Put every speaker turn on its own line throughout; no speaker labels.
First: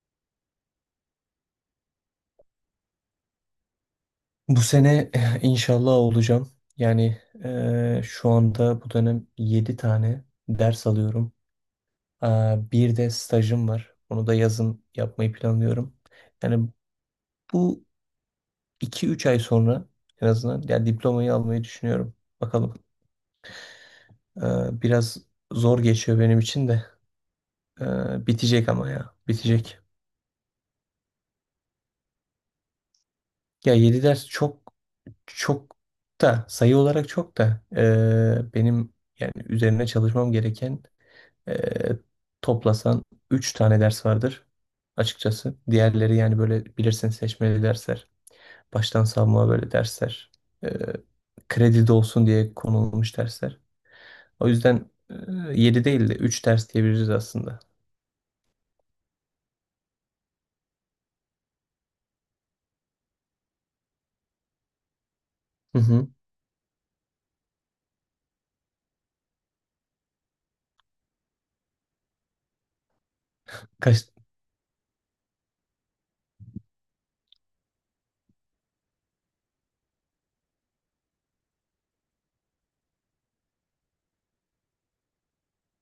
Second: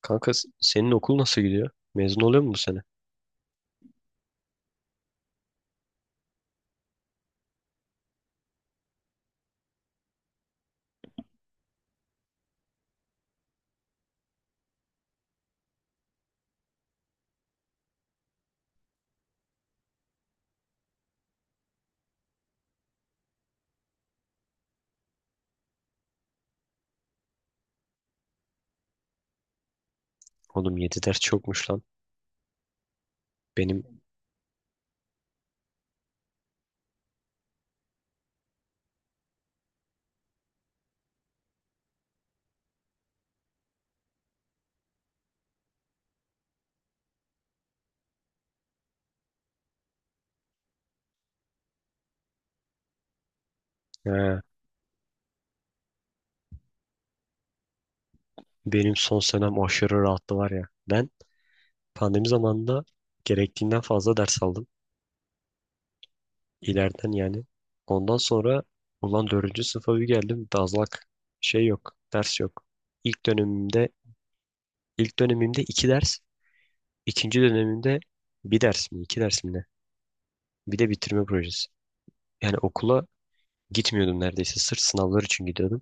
Kanka senin okul nasıl gidiyor? Mezun oluyor mu bu sene?
Bu sene inşallah olacağım. Şu anda bu dönem 7 tane ders alıyorum. Bir de stajım var. Onu da yazın yapmayı planlıyorum. Yani bu iki üç ay sonra en azından yani diplomayı almayı düşünüyorum. Bakalım. Biraz zor geçiyor benim için de. Bitecek ama ya. Bitecek.
Oğlum 7 ders çokmuş lan.
Ya
Benim
7 ders çok çok da sayı olarak çok da benim yani üzerine çalışmam gereken. Ee, Toplasan 3 tane ders vardır açıkçası. Diğerleri yani böyle bilirsin seçmeli dersler. Baştan savma böyle dersler. Ee, Kredi de olsun diye konulmuş dersler.
he,
O yüzden 7 değil de üç ders diyebiliriz aslında.
benim son senem aşırı rahattı var ya. Ben pandemi zamanında gerektiğinden fazla ders aldım.
Hı hı.
İleriden yani. Ondan sonra ulan dördüncü sınıfa bir geldim. Dazlak şey yok. Ders yok. İlk dönemimde
Kaç?
ilk dönemimde 2 ders. İkinci dönemimde bir ders mi? İki ders mi ne? Bir de bitirme projesi. Yani okula gitmiyordum neredeyse. Sırf sınavlar için gidiyordum.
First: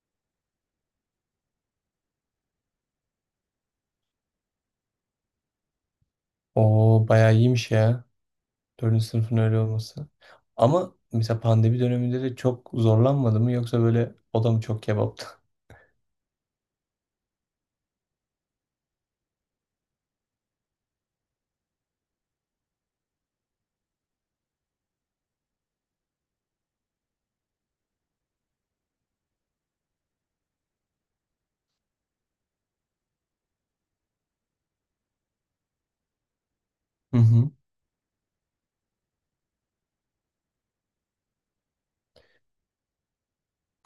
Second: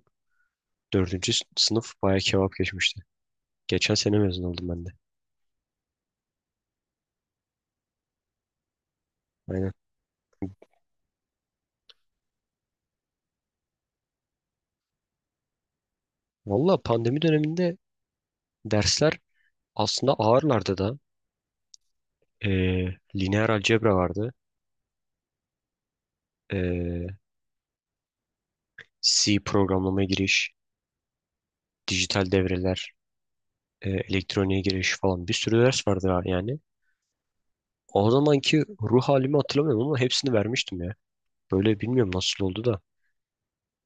Dördüncü sınıf bayağı kebap geçmişti. Geçen sene mezun oldum ben de.
O bayağı iyiymiş ya. Dördüncü sınıfın öyle
Aynen.
olması. Ama mesela pandemi döneminde de çok zorlanmadı mı yoksa böyle o da mı çok kebaptı?
Valla pandemi döneminde dersler aslında ağırlardı da. Lineer algebra vardı. Ee, C programlama giriş, dijital devreler, elektroniğe giriş falan bir sürü ders vardı yani.
Hı hı.
O zamanki ruh halimi hatırlamıyorum ama hepsini vermiştim ya. Böyle bilmiyorum nasıl oldu da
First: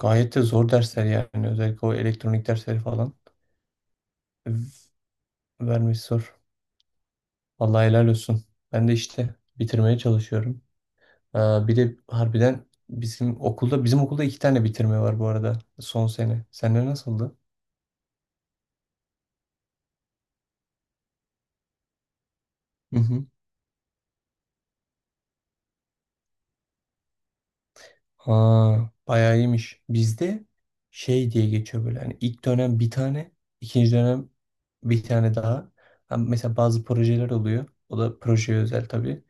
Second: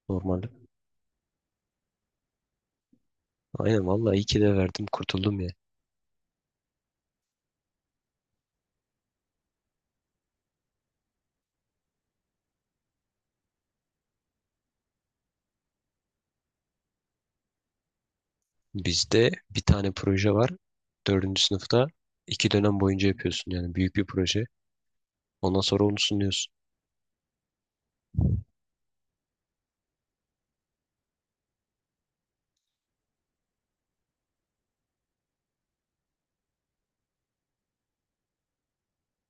Gayet de
normalde.
zor dersler yani. Özellikle o elektronik dersleri falan
Aynen vallahi iyi ki de verdim
v-
kurtuldum ya.
vermesi zor. Vallahi helal olsun. Ben de işte bitirmeye çalışıyorum. Ee, Bir de harbiden bizim okulda iki tane bitirme var bu arada son sene. Sende nasıldı?
Bizde bir tane proje var. Dördüncü sınıfta iki dönem
Hı
boyunca
hı.
yapıyorsun yani büyük bir proje. Ondan sonra onu sunuyorsun.
Aa, Bayağı iyiymiş. Bizde şey diye geçiyor böyle. Hani ilk dönem bir tane, ikinci dönem bir tane daha. Ha, mesela bazı projeler oluyor. O da projeye özel tabii.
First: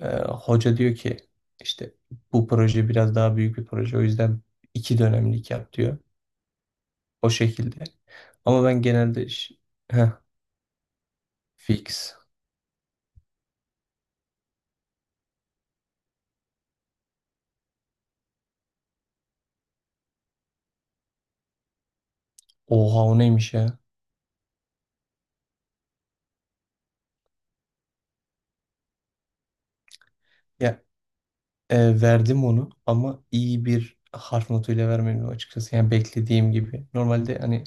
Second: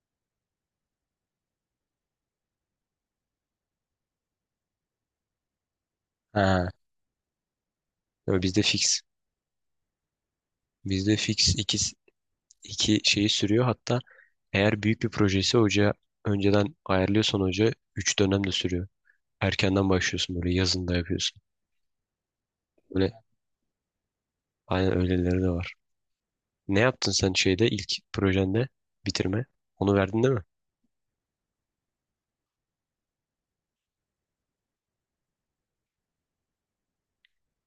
Hoca diyor ki işte bu proje biraz daha büyük bir proje. O yüzden iki dönemlik yap diyor.
Ha,
O şekilde.
böyle bizde
Ama ben
fix.
genelde heh,
Bizde fix iki,
fix.
iki şeyi sürüyor. Hatta eğer büyük bir projesi hoca önceden ayarlıyorsan hoca üç dönem de sürüyor. Erkenden başlıyorsun böyle yazında yapıyorsun.
Oha o
Böyle
neymiş ya?
aynen öyleleri de var. Ne yaptın sen şeyde ilk projende bitirme? Onu verdin değil mi?
Ya verdim onu ama iyi bir harf notuyla vermedim açıkçası. Yani beklediğim gibi. Normalde hani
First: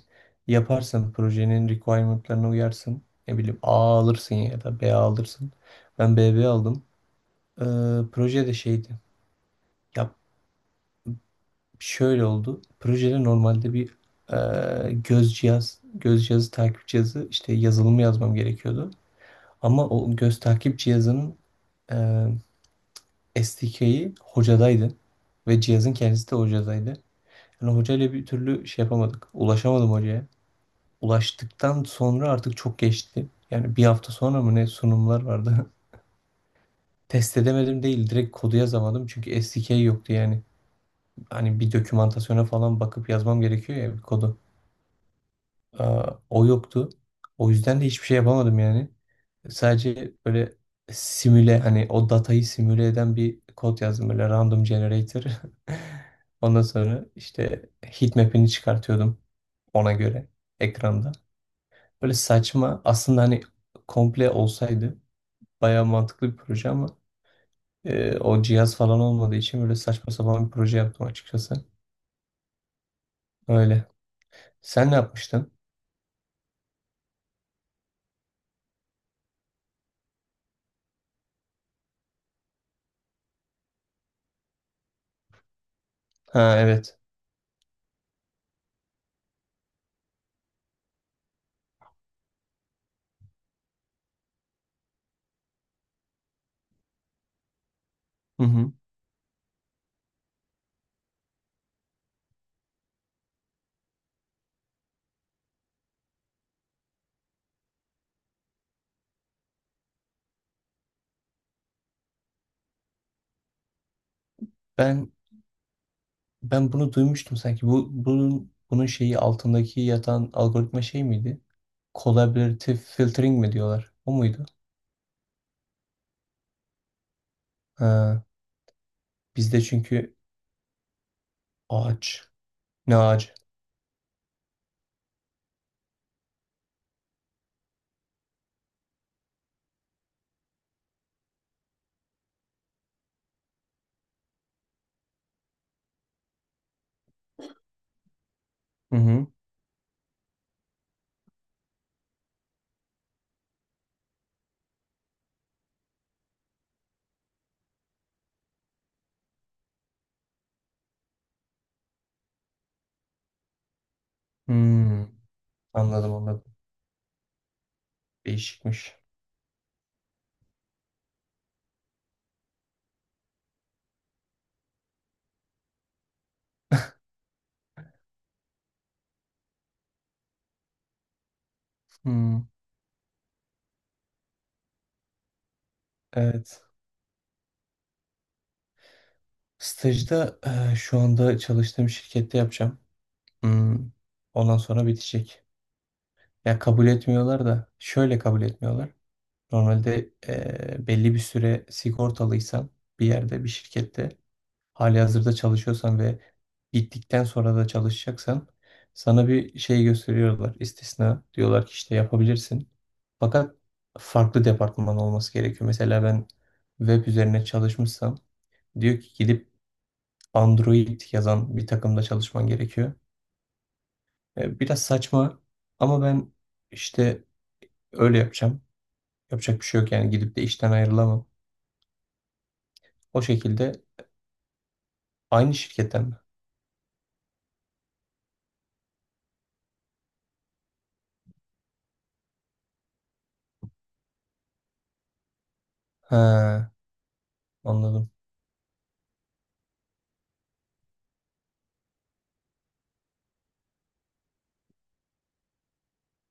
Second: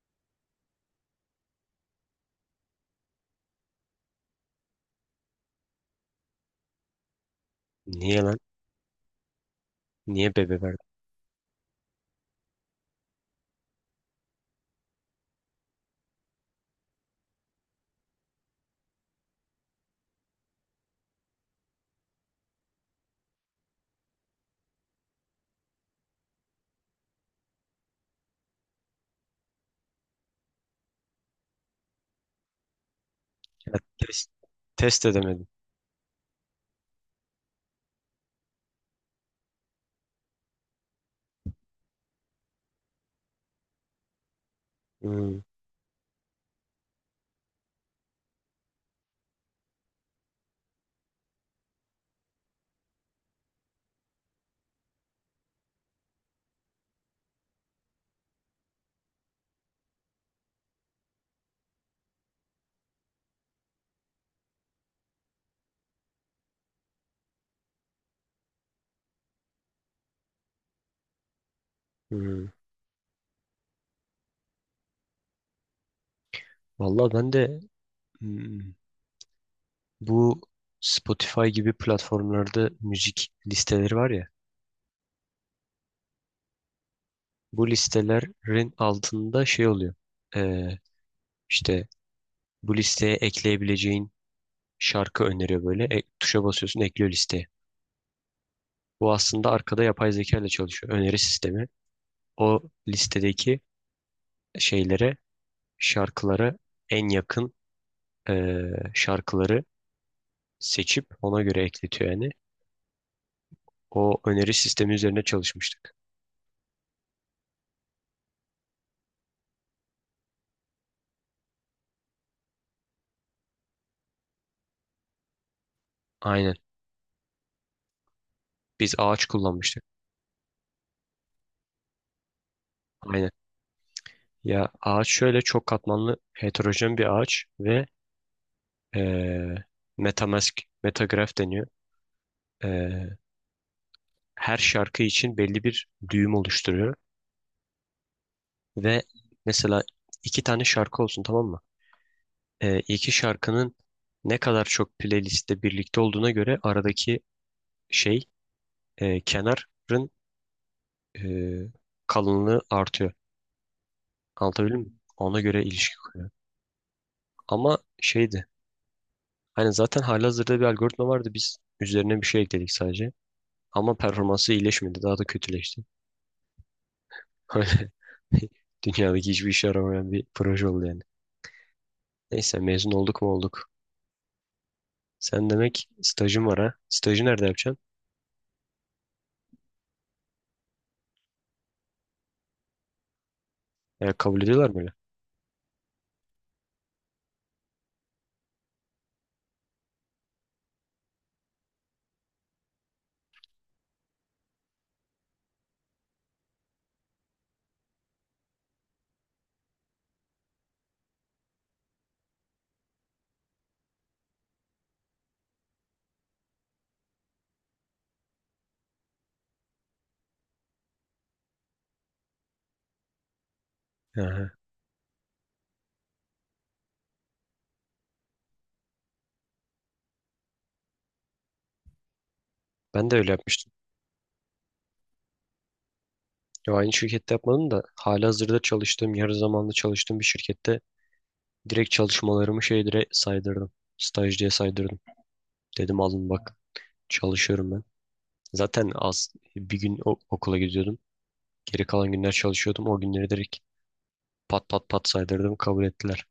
yaparsın projenin requirement'larına uyarsın. Ne bileyim A alırsın ya da B alırsın. Ben BB aldım. E,
Niye lan?
Proje de şeydi. Ya
Niye bebe verdin?
şöyle oldu. Projede normalde bir göz cihazı, takip cihazı işte yazılımı yazmam gerekiyordu. Ama o göz takip cihazının SDK'yi hocadaydı ve cihazın kendisi de hocadaydı. Yani hocayla bir türlü şey yapamadık. Ulaşamadım hocaya. Ulaştıktan sonra artık çok geçti.
Ya,
Yani bir hafta
test,
sonra mı ne
test
sunumlar
edemedin.
vardı. Test edemedim değil. Direkt kodu yazamadım. Çünkü SDK yoktu yani. Hani bir dokümantasyona falan bakıp yazmam gerekiyor ya bir kodu.
Hmm,
O yoktu. O yüzden de hiçbir şey yapamadım yani. Sadece böyle hani o datayı simüle eden bir kod yazdım böyle random generator. Ondan sonra işte heatmap'ini çıkartıyordum ona göre ekranda. Böyle saçma aslında hani komple olsaydı bayağı mantıklı bir proje ama o cihaz falan olmadığı için böyle saçma sapan bir proje yaptım açıkçası.
hmm.
Öyle. Sen ne yapmıştın?
Vallahi ben de hmm, bu Spotify gibi platformlarda müzik listeleri var ya.
Ha evet.
Bu listelerin altında şey oluyor. Ee, işte bu listeye ekleyebileceğin şarkı öneriyor böyle. E, tuşa basıyorsun ekliyor listeye.
Hı hı.
Bu aslında arkada yapay zeka ile çalışıyor. Öneri sistemi. O listedeki şeylere, şarkılara en yakın ee, şarkıları seçip ona göre ekletiyor yani. O öneri sistemi
Ben
üzerine çalışmıştık.
Ben bunu duymuştum sanki. Bu bunun bunun şeyi altındaki yatan algoritma şey miydi? Collaborative filtering mi diyorlar? O muydu?
Aynen.
Ha,
Biz ağaç
bizde
kullanmıştık.
çünkü ağaç. Ne ağacı?
Aynen. Ya ağaç şöyle çok katmanlı heterojen bir ağaç ve eee metamask, metagraf deniyor. Eee, her şarkı için belli bir düğüm oluşturuyor.
Hı
Ve
hı.
mesela iki tane şarkı olsun tamam mı? İki şarkının ne kadar çok playlistte birlikte olduğuna göre aradaki şey kenarın eee, kalınlığı artıyor. Anlatabildim mi?
Hmm.
Ona göre ilişki
Anladım,
kuruyor.
anladım.
Ama şeydi.
Değişikmiş.
Hani zaten halihazırda bir algoritma vardı. Biz üzerine bir şey ekledik sadece. Ama performansı iyileşmedi. Daha da kötüleşti. Öyle dünyadaki hiçbir işe yaramayan bir proje oldu yani.
Hmm.
Neyse mezun olduk mu olduk. Sen demek stajın var
Evet.
ha. Stajı nerede yapacaksın?
Stajda şu anda çalıştığım şirkette yapacağım. Hmm.
Ya kabul
Ondan
ediyorlar mı
sonra
öyle?
bitecek. Ya kabul etmiyorlar da şöyle kabul etmiyorlar. Normalde belli bir süre sigortalıysan bir yerde bir şirkette halihazırda çalışıyorsan ve gittikten sonra da çalışacaksan sana bir şey gösteriyorlar. İstisna diyorlar ki işte yapabilirsin. Fakat farklı departman olması gerekiyor. Mesela ben web üzerine çalışmışsam diyor ki gidip Android yazan bir takımda çalışman gerekiyor.
Aha.
Biraz saçma ama ben işte öyle yapacağım. Yapacak bir şey yok yani gidip de işten ayrılamam.
Ben de
O
öyle yapmıştım.
şekilde aynı şirketten mi?
Ya aynı şirkette yapmadım da halihazırda çalıştığım, yarı zamanlı çalıştığım bir şirkette direkt çalışmalarımı şey dire saydırdım. Staj diye saydırdım. Dedim alın bak
He,
çalışıyorum ben.
anladım.
Zaten az bir gün okula gidiyordum. Geri kalan günler çalışıyordum. O günleri direkt pat pat pat saydırdım. Kabul ettiler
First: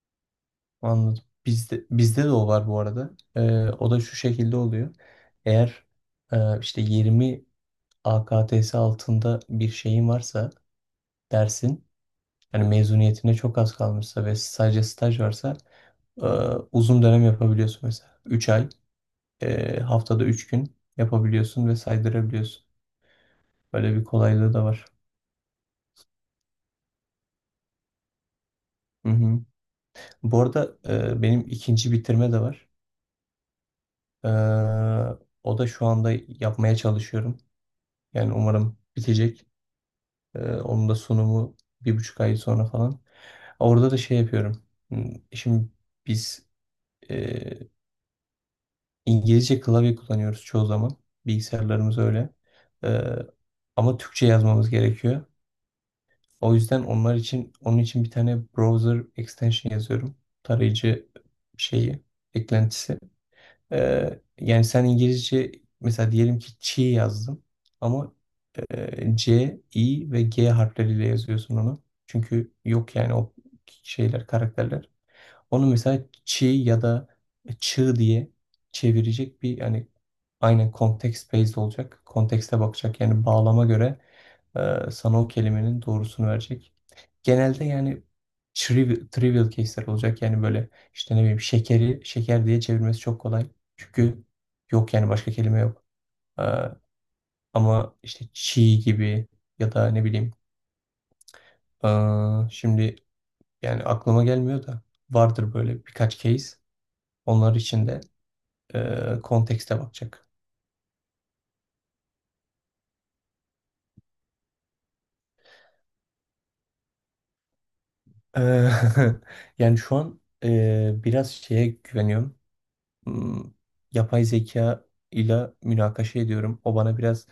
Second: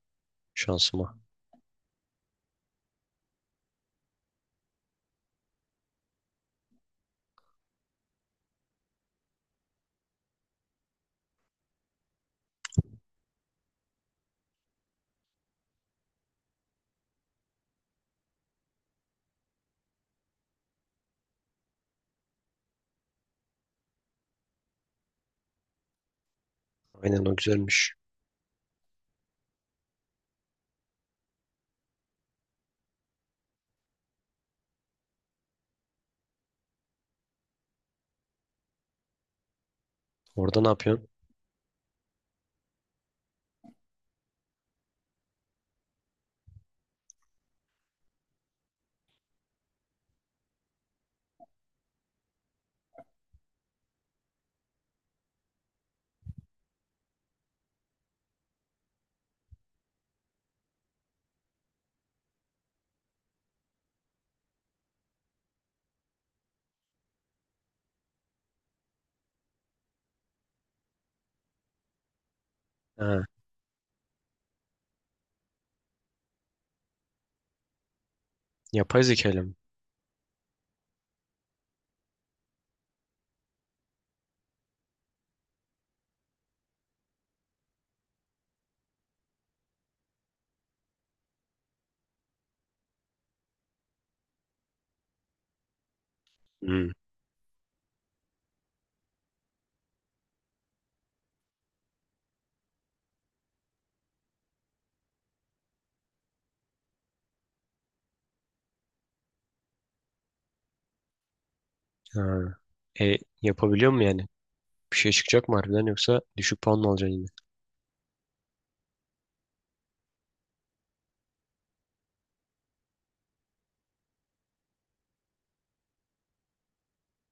şansıma.
Anladım. Bizde de o var bu arada. O da şu şekilde oluyor. Eğer işte 20 AKTS altında bir şeyin varsa dersin, yani mezuniyetine çok az kalmışsa ve sadece staj varsa e, uzun dönem yapabiliyorsun mesela. Üç ay, haftada 3 gün yapabiliyorsun ve saydırabiliyorsun. Böyle bir kolaylığı da var.
Aynen o güzelmiş.
Hı hı. Bu arada benim ikinci bitirme de var. Ee, O da şu anda yapmaya çalışıyorum. Yani umarım bitecek.
Orada ne
Onun da
yapıyorsun?
sunumu 1,5 ay sonra falan. Orada da şey yapıyorum. Hmm. Şimdi biz e, İngilizce klavye kullanıyoruz çoğu zaman. Bilgisayarlarımız öyle. Ee, Ama Türkçe yazmamız gerekiyor. O yüzden onlar için onun için bir tane browser extension yazıyorum. Tarayıcı şeyi, eklentisi. Yani sen İngilizce mesela diyelim ki çi yazdım ama C, I ve G harfleriyle yazıyorsun onu. Çünkü yok yani
Ha,
o şeyler, karakterler. Onu mesela çi ya da çığ diye
yapay
çevirecek
zekayla mı?
bir yani aynen context based olacak. Kontekste bakacak yani bağlama göre sana o kelimenin doğrusunu verecek. Genelde yani trivial case'ler olacak. Yani böyle işte ne bileyim şekeri şeker diye çevirmesi çok kolay. Çünkü yok yani başka kelime yok. E,
Hmm.
Ama işte çiğ gibi ya da ne bileyim e, şimdi yani aklıma gelmiyor da vardır böyle birkaç case. Onlar için de kontekste bakacak.
Ha. E, yapabiliyor mu yani? Bir şey çıkacak mı harbiden yoksa düşük puan mı alacaksın yine?
E, Yani şu an biraz şeye güveniyorum. hmm, Yapay zeka ile münakaşa ediyorum. O bana biraz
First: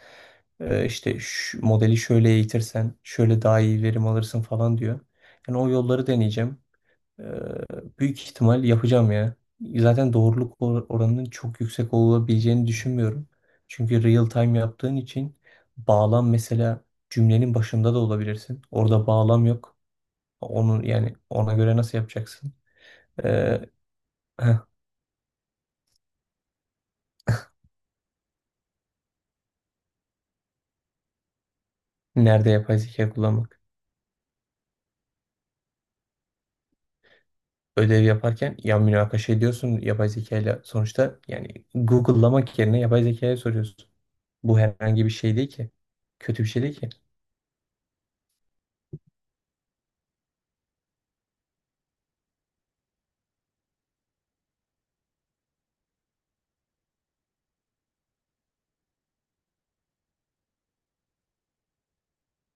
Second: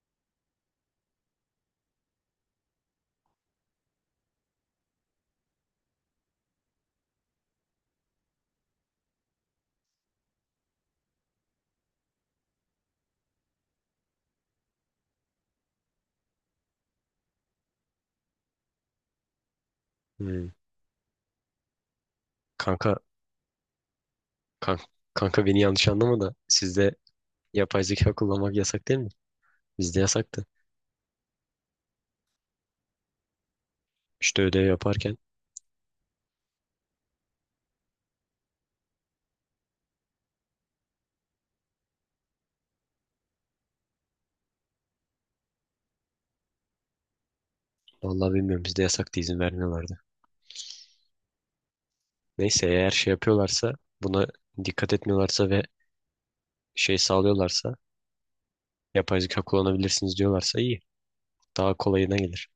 işte şu modeli şöyle eğitirsen şöyle daha iyi verim alırsın falan diyor. Yani o yolları deneyeceğim. E, Büyük ihtimal yapacağım ya. Zaten doğruluk oranının çok yüksek olabileceğini düşünmüyorum. Çünkü real time yaptığın için bağlam mesela cümlenin başında da olabilirsin. Orada bağlam yok.
Hmm.
Onun yani ona göre nasıl yapacaksın?
Kanka,
E, heh,
kanka, kanka, beni yanlış anlama da sizde yapay zeka kullanmak yasak değil mi? Bizde yasaktı.
nerede yapay zeka kullanmak?
İşte ödev yaparken
Ödev yaparken ya münakaşa ediyorsun yapay zeka ile sonuçta yani Google'lamak yerine yapay zekaya soruyorsun. Bu herhangi bir şey değil ki. Kötü bir şey değil ki.
vallahi bilmiyorum bizde yasaktı izin vermiyorlardı. Neyse eğer şey yapıyorlarsa buna dikkat etmiyorlarsa ve şey sağlıyorlarsa yapay zeka kullanabilirsiniz diyorlarsa iyi. Daha kolayına gelir.